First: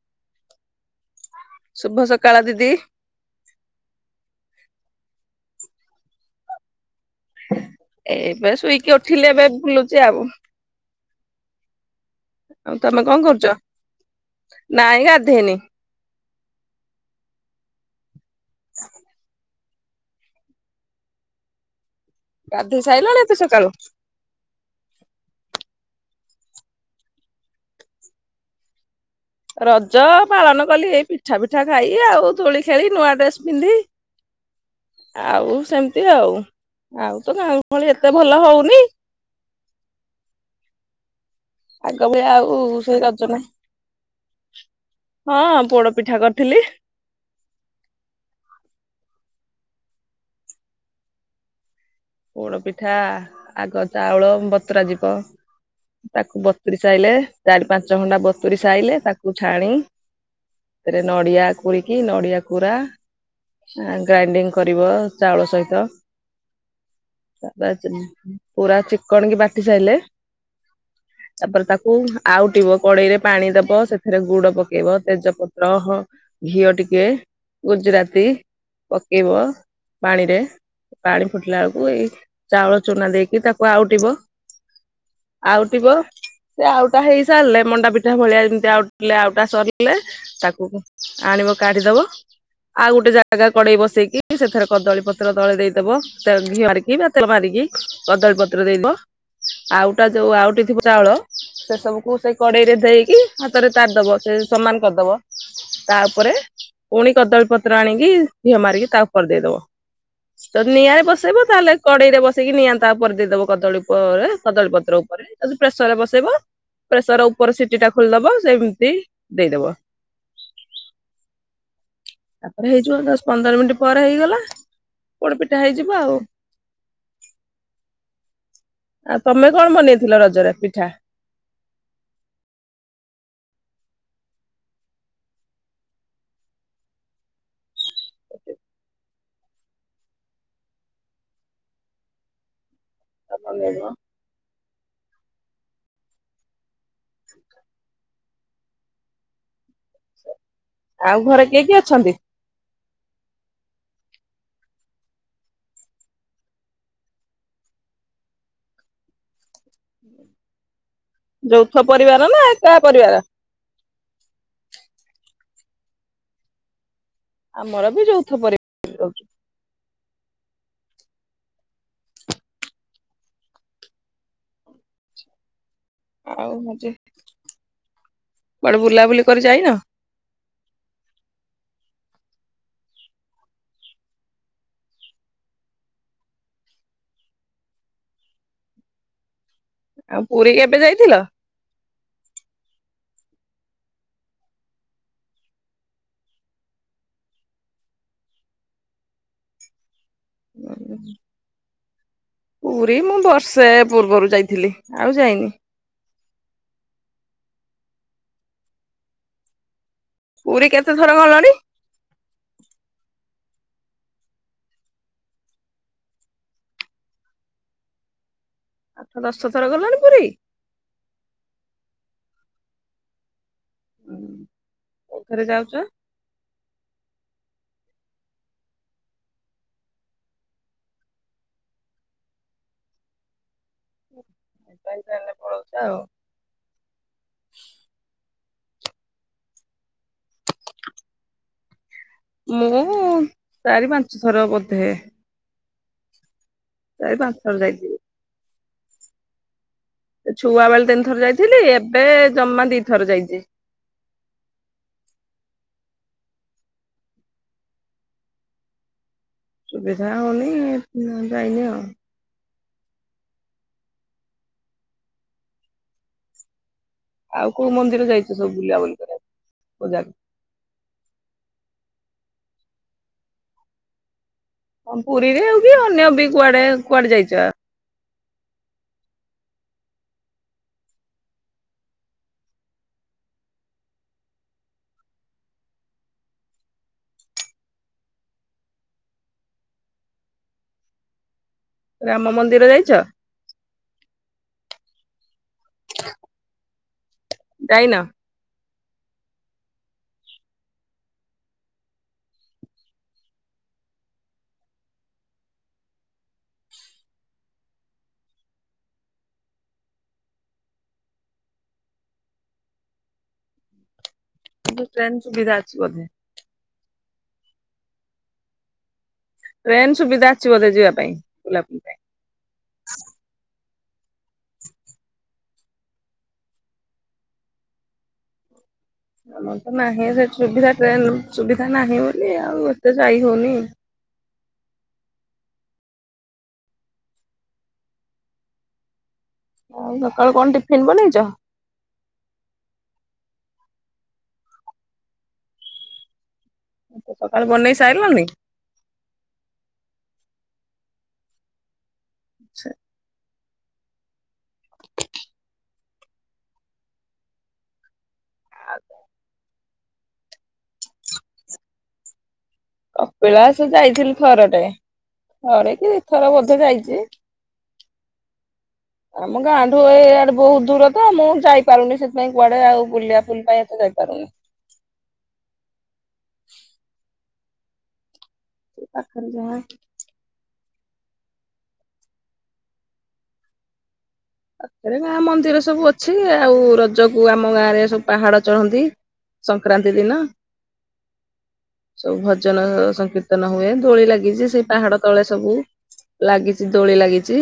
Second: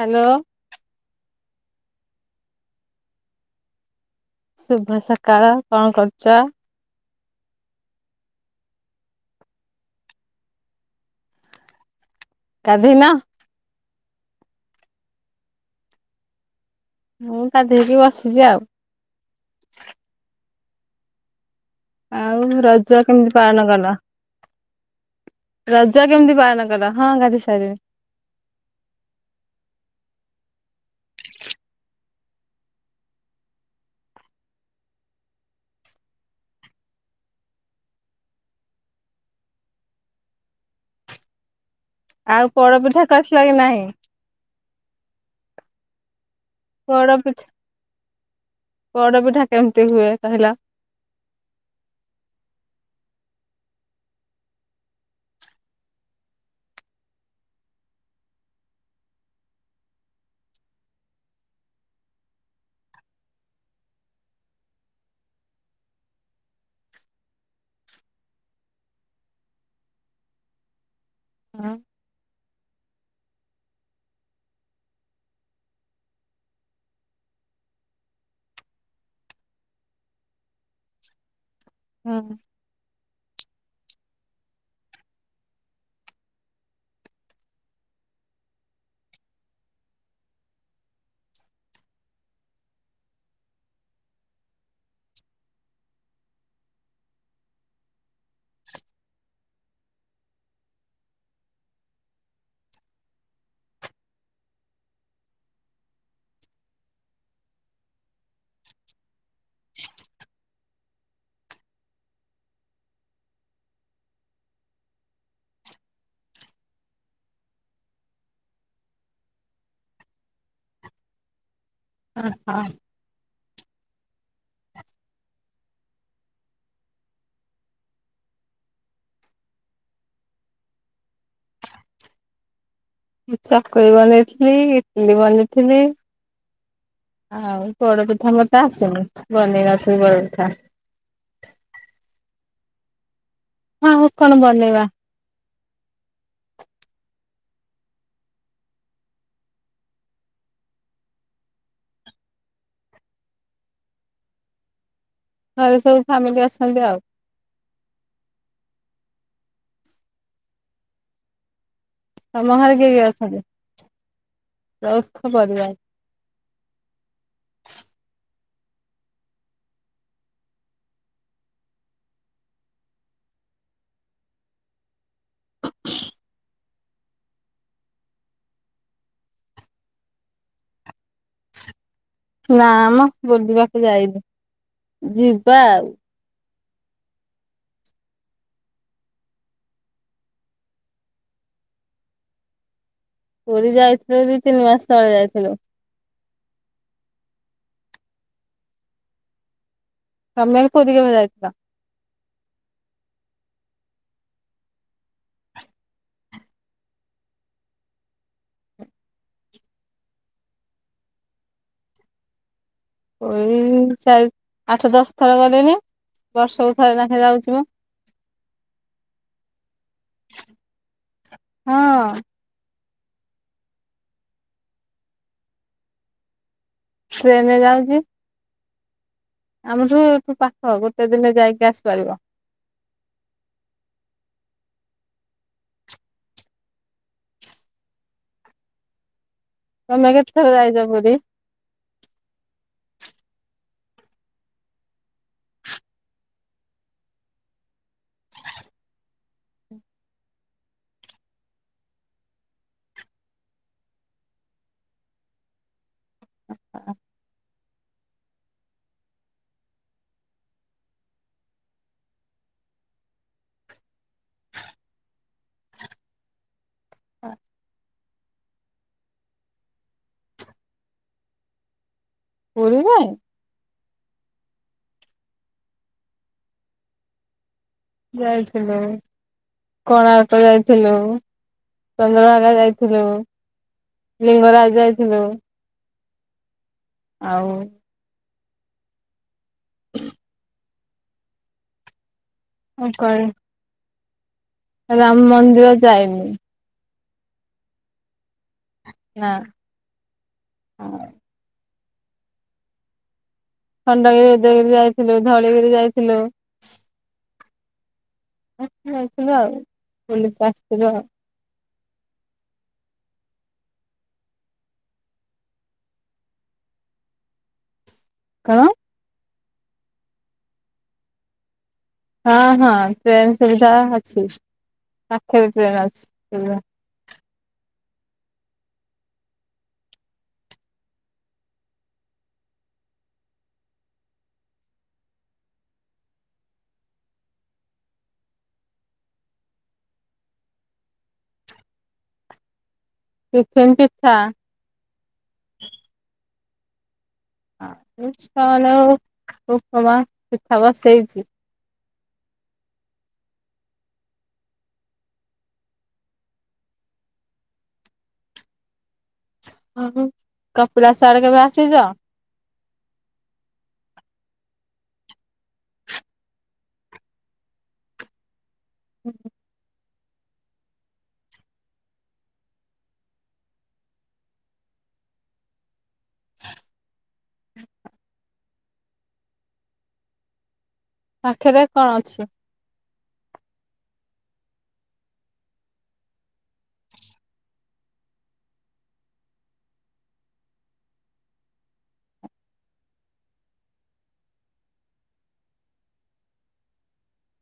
Hello. ଶୁଭ ସକାଳ ଦିଦି। ଶୁଭ ସକାଳ କଣ କରୁଛ? ଏବେ ଶୋଇକି ଉଠିଲି ଏବେ ବୁଲୁଛି ଆଉ। ଆଉ ତମେ ଗାଧେଇନ? କଣ କରୁଛ ନାଇଁ ଗାଧେଇନି। ମୁଁ ଗାଧେଇକି ବସିଛି ଆଉ। ଆଉ ଗାଧେଇ ରଜ ସାଇଲଣି କେମିତି ଏତେ ପାଳନ ସକାଳୁ? କଲ ରଜ। ଜ କେମିତି ପାଳନ କଲ ହଁ ଗାଧେଇ ସାରିଲିଣି। ରଜ ପାଳନ କଲି ଏଇ ପିଠା ପିଠା ଖାଇ ଆଉ ଦୋଳି ଖେଳି ନୂଆ ଡ୍ରେସ ପିନ୍ଧି। ଆଉ ସେମିତି ଆଉ। ଆଉ ତ ଗାଁ ଭଳି ଏତେ ଭଲ ହଉନି। ଆଗ ବି ଆଉ ସେଇ ପୋଡପିଠା ରଜ କରିଥିଲ କି ନାହିଁ ହଁ ପୋଡ଼ ପିଠା କରି ପୋଡ଼ ପିଠା। ପୋଡ଼ ପିଠା କେମିତି ହୁଏ କହିଲ? ପୋଡ଼ପିଠା ଆଗ ଚାଉଳ ବତୁରା ଯିବ। ତାକୁ ବତୁରି ସାଇଲେ ଚାରି ପାଞ୍ଚ ଘଣ୍ଡା ବତୁରି ସାଇଲେ ତାକୁ ଛାଣି ସେଥିରେ ନଡିଆ କୁରିକି ନଡିଆ କୁରା ଗ୍ରାଇଣ୍ଡିଙ୍ଗ କରିବ ଚାଉଳ ସହିତ। ତାପରେ ପୁରା ଚିକଣ କି ବାଟି ସାରିଲେ। ତାପରେ ହଁ ତାକୁ ଆଉଟିବ କଡ଼େଇରେ ପାଣି ଦବ ସେଥିରେ ଗୁଡ଼ ପକେଇବ ତେଜପତ୍ର ଘିଅ ଟିକେ ଗୁଜୁରାତି ପକେଇବ ପାଣିରେ ପାଣି ଫୁଟିଲା ବେଳକୁ ଏଇ ହଁ ଚାଉଳ ଚୁନା ଦେଇକି ତାକୁ ଆଉଟିବ ଆଉଟିବ ସେ ଆଉଟା ହେଇ ସାରିଲେ ମଣ୍ଡା ପିଠା ଭଳିଆ ଯେମିତି ଆଉଟିଲେ ଆଉଟା ସରିଲେ ତାକୁ ଆଣି କାଢିଦବ। ଆଉ ଗୋଟେ ଜାଗା କଡେଇ ବସେଇକି ସେଥିରେ କଦଳୀ ପତ୍ର ତଳେ ଦେଇଦବ ତ ଘିଅ ମାରିକି ବା ତେଳ ମାରିକି କଦଳୀ ପତ୍ର ଦେଦ। ଆଉଟା ଯୋଉଁ ଆଉଟି ଥିବ ଚାଉଳ ସେ ସବୁକୁ ସେଇ କଡେଇ ରେ ଦେଇକି ହାତରେ ପାରିଦବ ସେ ସମାନ କରିଦବ। ତା ଉପରେ ପୁଣି କଦଳୀ ପତ୍ର ଆଣିକି ଘିଅ ମାରିକି ତା ଉପରେ ଦେଇଦବ। ତ ନିଆଁରେ ବସେଇବ। ତାହେଲେ କଡେଇରେ ବସେଇକି ନିଆଁ ନହେଲେ କଡ଼େଇ ରେ ବସେଇକି ନିଆଁ ତା ଉପରେ ଦେଇଦବ କଦଳୀ ଉପରେ କଦଳୀ ପତ୍ର ଉପରେ ନହେଲେ ପ୍ରେସର ରେ ବସେଇବ। ପ୍ରେସର ଉପରେ ସିଟି ଟା ଖୋଲିଦବ ସେମିତି ଦେଇଦବ। ହଁ ତାପରେ ହେଇଯିବ ଦଶ ପନ୍ଦର ମିନିଟ। ପରେ ହେଇଗଲା ପୋଡ଼ପିଠା ହେଇଯିବ ଆଉ। ଆ ତମେ କଣ ବନେଇଥିଲ ରଜରେ ପିଠା? ମୁଁ ଚକୁଳି ବନେଇଥିଲି ଇଟଲି ବନେଇଥିଲି। ଆଉ ପୋଡ଼ପିଠା ମତେ ଆସେନି ବନେଇବାକୁ ପୋଡ଼ପିଠା। [inaudible] ହଁ ଆଉ କଣ ବନେଇବା। ଆଉ ଘରେ କିଏ କିଏ ଅଛନ୍ତି? ଘରେ ସବୁ ଫ୍ୟାମିଲି ଅଛନ୍ତି ଆଉ। ଯୌଥ ପରିବାର ନା ତମ ଘରେ ଏକା କିଏ କିଏ ପରିବାର? ଅଛନ୍ତି? ଯୌଥ ପରିବାର। ଆମର ବି ଯୌଥ ପରିବାର। ଆଉ ମଜେ। କୁଆଡ଼େ ବୁଲାବୁଲି କରି ଯାଇନ? ନାମ ବୁଲିବାକୁ ଯାଇନି ଯିବା ଆଉ। ଆଉ ପୁରୀ କେବେ ଯାଇଥିଲ? ପୁରୀ ଯାଇଥିଲୁ ଦି ତିନି ମାସ ତଳେ ଯାଇଥିଲୁ। ତମେ ପୁରୀ କେବେ ଯାଇଥିଲ? ପୁରୀ ମୁଁ ବର୍ଷେ ପୂର୍ବରୁ ଯାଇଥିଲି ଆଉ ଯାଇନି। ପୁରୀ କେତେ ଥର ଗଲଣି? ପୁରୀ ଚାରି ଆଠ ଦଶ ଥର ଗଲିଣିି। ବର୍ଷକୁ ଥରେ ନାଖେ ଯାଉଚିମୁଁ। ଆଠ ଦଶ ଥର ଗଲଣି ପୁରୀ। ହଁ ହୁଁ କଉଥରେ ଯାଉଚ? ଟ୍ରେନ୍ ରେ ‌ଯାଉଚି। ଆମଠୁ ଏଠୁ ପାଖ ଗୋଟେ ଦିନେ ଯାଇକି ଆସିପାରିବ। ଏଟେ ତାହେଲେ ପଳଉଛି ଆଉ। ତମେ କେତେଥର ଯାଇଛ ପୁରୀ? ମୁଁ ଚାରି ପାଞ୍ଚ ଥର ବୋଧେ। ଚାରିପାଞ୍ଚଥର ଯାଇଥିବି। ଛୁଆ ବେଳେ ତିନିଥର ଯାଇଥିଲି ଏବେ ଜମା ଦି ଥର ଯାଇଛି। [inaudible] [unintelligible] ସୁବିଧା ହଉନି ଯାଇନ ଆଉ। ଆଉ କୋଉ ମନ୍ଦିର ଯାଇଛ ସବୁ ବୁଲାବୁଲି କରିବା ମଜା ପୁରୀରେ? ହଁ ପୁରୀରେ ଆଉ ବି ଅନ୍ୟ ବି କୁଆଡେ କୁଆଡେ ଯାଇଛ? ଯାଇଥିଲୁ। କୋଣାର୍କ ଯାଇଥିଲୁ ଚନ୍ଦ୍ରଭାଗା ଯାଇଥିଲୁ । ଲିଙ୍ଗରାଜ ଯାଇଥିଲୁ ଆଉ [inaudible] ରାମ ମନ୍ଦିର ଯାଇଛ? କୁଆଡେ ରାମ ମନ୍ଦିର ଯାଇନି। ଯାଇନ? ନାଁ ହଁ । ଖଣ୍ଡଗିରି, ଉଦୟଗିରି ଯାଇଥିଲୁ ଧଉଳିିଗିରି ଯାଇଥିଲୁ । ଏମିତି ଯାଇଥିଲୁ ଆଉ ବୁଲିକି ଆସିଥିଲୁ ଆଉ। । କିନ୍ତୁ ଟ୍ରେନ ସୁବିଧା ଅଛି ବୋଧେ? କଣ? ଟ୍ରେନ ସୁବିଧା ଅଛି ବୋଧେ ଯିବା ପାଇଁ ବୁଲା ବୁଲି ପାଇଁ । ହଁ ହଁ ଟ୍ରେନ ସୁବିଧା ଅଛି । ପାଖରେ ଟ୍ରେନ୍ ଅଛି ସୁବିଧା। ଆମର ତ ନାହିଁ ସେ ସୁବିଧା ଟ୍ରେନ ସୁବିଧା ନାହିଁ ବୋଲି ଆଉ ଏତେ ଯାଇ ହଉନି । । ଆଉ ସକାଳୁ କଣ ଟିଫିନ ବନେଇଛ? ଟିଫିନ୍ ପିଠା । ସକାଳୁ [unintelligible] ବନେଇ ସାରିଲନି? ଆଉ ଉପମା, ପିଠା, ବସେଇଛି । ଛି! ଆ କପିଳାସ ଆରେ କେବେ ଆସିଛ? କପିଳାସ ଯାଇଥିଲି ଥର ଟେ କି ଦି ଥର ବୋଧ ଯାଇଛି। ଆମ ଗାଁ ଠୁ ଏ ଆଡେ ବହୁତ ଦୂର ତ ମୁଁ ଯାଇପାରୁନି ସେଥିପାଇଁ କୁଆଡେ ଆଉ ବୁଲିବା ବୁଲି ପାଇଁ ଏତେ ଯାଇପାରୁନି । [inaudible] ପାଖରେ ଯାହା । ପାଖରେ କଣ ଅଛି? ପାଖରେ ଗାଁ ମନ୍ଦିର ସବୁ ଅଛି ଆଉ ରଜକୁ ଆମ ଗାଁ ରେ ସବୁ ପାହାଡ ଚଢନ୍ତି। ସଂକ୍ରାନ୍ତି ଦିନ। ସବୁ ଭଜନ ସଂକୀର୍ତ୍ତନ ହୁଏ ଦୋଳି ଲାଗିଛି ସେଇ ପାହାଡ ତଳେ ସବୁ। ଲାଗିଛି ଦୋଳି ଲାଗିଛି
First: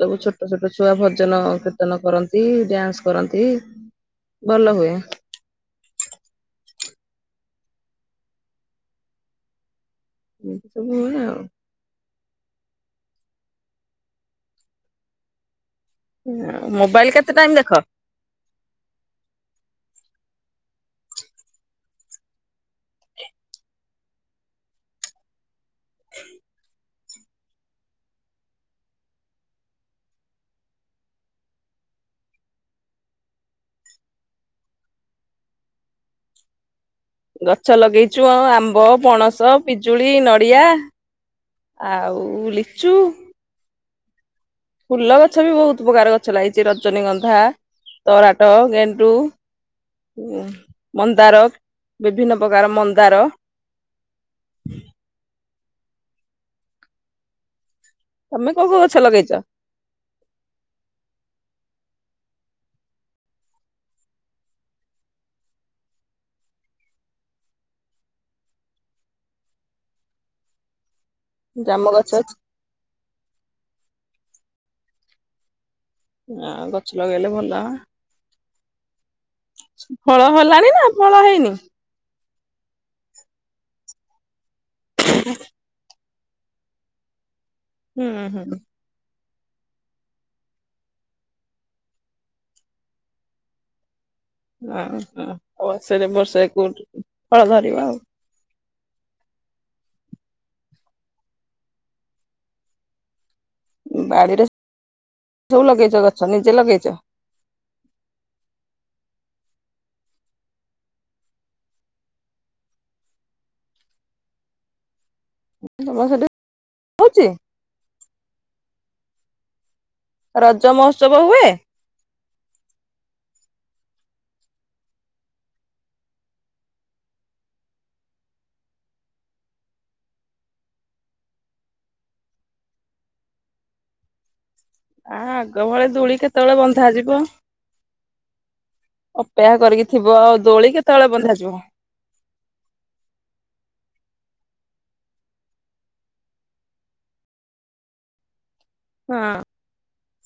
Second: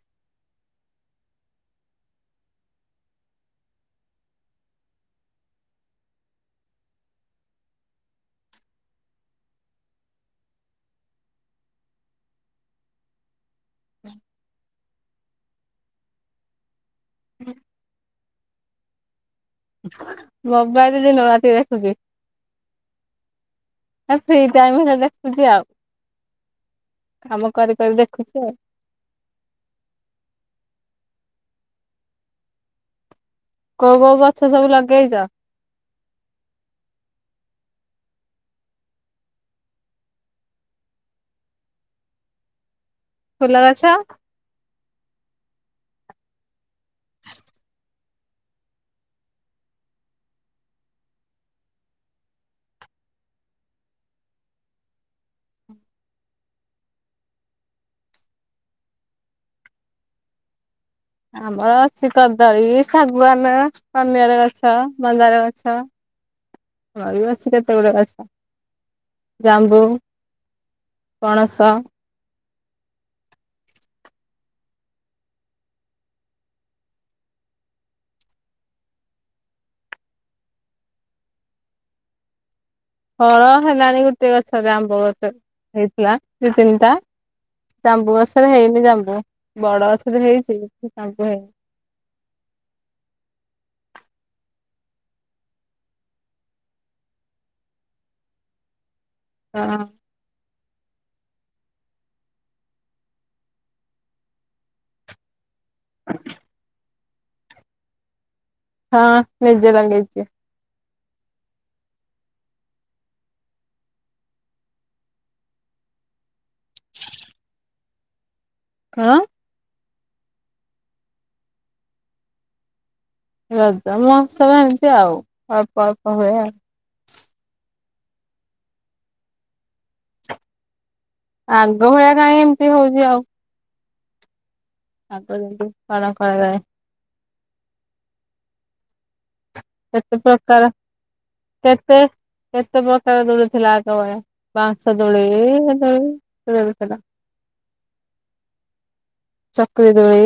ସବୁ ଛୋଟ ଛୋଟ। ଛୁଆ ଭଜନ କୀର୍ତ୍ତନ କରନ୍ତି ଡ୍ୟାନ୍ସ କରନ୍ତି। ଭଲ ହୁଏ। ଏମିତି ସବୁ ହୁଏ ଆଉ। ହୁଁ । ମୋବାଇଲ କେତେ ଟାଇମ ଦେଖ? ମୋବାଇଲ୍ ଦିନ ରାତି ଦେଖୁଚି। ଫ୍ରି ଟାଇମ ହେଲେ ଦେଖୁଚି ଆଉ। କାମ କରି କରି ଦେଖୁଚି ଆଉ । କୋଉ କୋଉ ଗଛ ସବୁ ଲଗେଇଚ? ଗଛ ଲଗେଇଚୁ ଆଉ ଆମ୍ବ ପଣସ ପିଜୁଳି ନଡିଆ। ଆଉ ଲିଚୁ। ଫୁଲ ଗଛ ଫୁଲ ଗଛ ବି ବହୁତ ପ୍ରକାର ଗଛ ଲାଗିଛି ରଜନୀଗନ୍ଧା ତରାଟ, ଗେଣ୍ଡୁ ଉଁ ମନ୍ଦାର ବିଭିନ୍ନ ପକାର ମନ୍ଦାର [unintelligible] ତମେ କୋଉ କୋଉ ଗଛ ଲଗେଇଚ? ଆମର ଅଛି କଦଳୀ ଶାଗୁଆନ କନିଆର ଗଛ ମନ୍ଦାର ଗଛ ଆହୁରି ବି ଅଛି କେତେ ଗୁଡେ ଗଛ ଜାମ୍ବୁ ପଣସ ଜାମ୍ମୁ ଗଛ ଅଛି। ଆଉ ଗଛ ଲଗେଇଲେ ଭଲ। ଫଳ ହେଲାଣି ନା ଫଳ ହେଇନି ଫଳ ହେଲାଣି ଗୋଟେ ଗଛରେ ଆମ୍ବ ଗଛରେ ହେଇଥିଲା ଦି ତିନିଟା। ହୁଁ ଜାମ୍ବୁ ହୁଁ ଗଛରେ ହେଇନି ଜାମ୍ବୁ। ବଡ଼ ଗଛଟେ ହେଇଛି କିନ୍ତୁ ଜାମ୍ମୁ ହେଇନି। [unintelligible] ଫଳ ଧରିବ ଆଉ। ହଁ। ବାଡ଼ିରେ ସବୁ ଲଗେଇଛ ଗଛ ନିଜେ ଲଗେଇଚ। [inaudible] ହଁ ନିଜେ ଲଗେଇଚି। [unintelligible] ହଉଚି କଣ? ରଜ ମହୋତ୍ସବ ହୁଏ। ରଜ ମହୋତ୍ସବ ଏମିତି ଆଉ ଅଳ୍ପ ଅଳ୍ପ ହୁଏ ଆଉ। ଆଗ ଭଳିଆ କାଇଁ ଏମିତି ହଉଚି ଆଉ। ଆ ଆଗ ଯେମିତି ଭଳି ପାଳନ ଦୁଳି କେତେବେଳେ କରାଯାଏ ବନ୍ଧାଯିବ? ଅପେକ୍ଷା କରିକି ଥିବ କେତେ ଆଉ ଦୋଳି ପ୍ରକାର କେତେବେଳେ ବନ୍ଧାଯିବ। କେତେ କେତେ ପ୍ରକାର ଦୋଳି ଥିଲା ଆଗ ବେଳେ। ବାଉଁଶ ଦୋଳି ଇଏ ଦୋଳି କେତେ ଥିଲା। ହଁ ଚକିରି ଦୋଳି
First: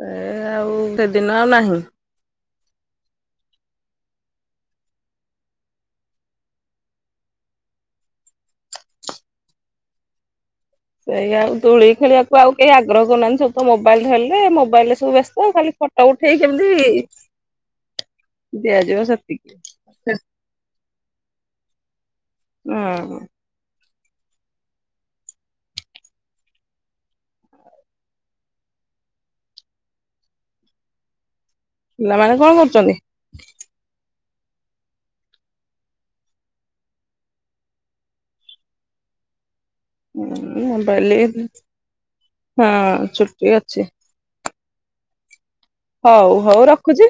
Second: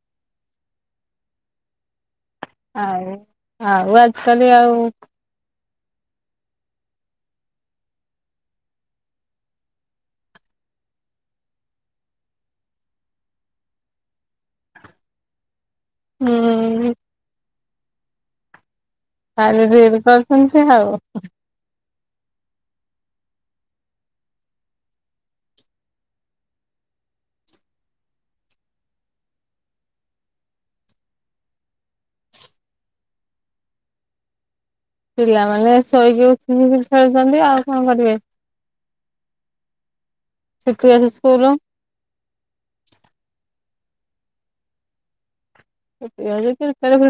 ସେ ଆଉ ସେଦିନ ଆଉ ନାହିଁ। ଆଉ ଆଉ ଆଜି କାଲି ଆଉ ସେଇ ଆଉ ଦୋଳି ଖେଳିବାକୁ ଆଉ କେହି ଆଗ୍ରହ କରୁନାହାନ୍ତି ସବୁ ତ ମୋବାଇଲ୍ ଧରିଲେ ମୋବାଇଲ୍ ରେ ସବୁ ବ୍ୟସ୍ତ ଖାଲି ଫଟ ଉଠେଇକି ହୁଁ କେମିତି ଦିଆଯିବ। ସେତିକି। [unintelligible] ଆଉ। ଉଁ ଗୁଁ। ପିଲାମାନେ କଣ କରୁଚନ୍ତି? ପିଲାମାନେ ଶୋଇକି ଉିିଠିକି ଖେଳୁଛନ୍ତି ଆଉ କଣ କରିବେ। ଛୁଟି ଅଛି ସ୍କୁଲ [unintelligible] ହଉ ହଉ [unintelligible] ରଖୁଛି।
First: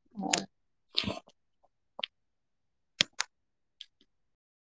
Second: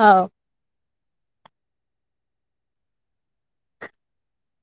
[unintelligible] ହଉ।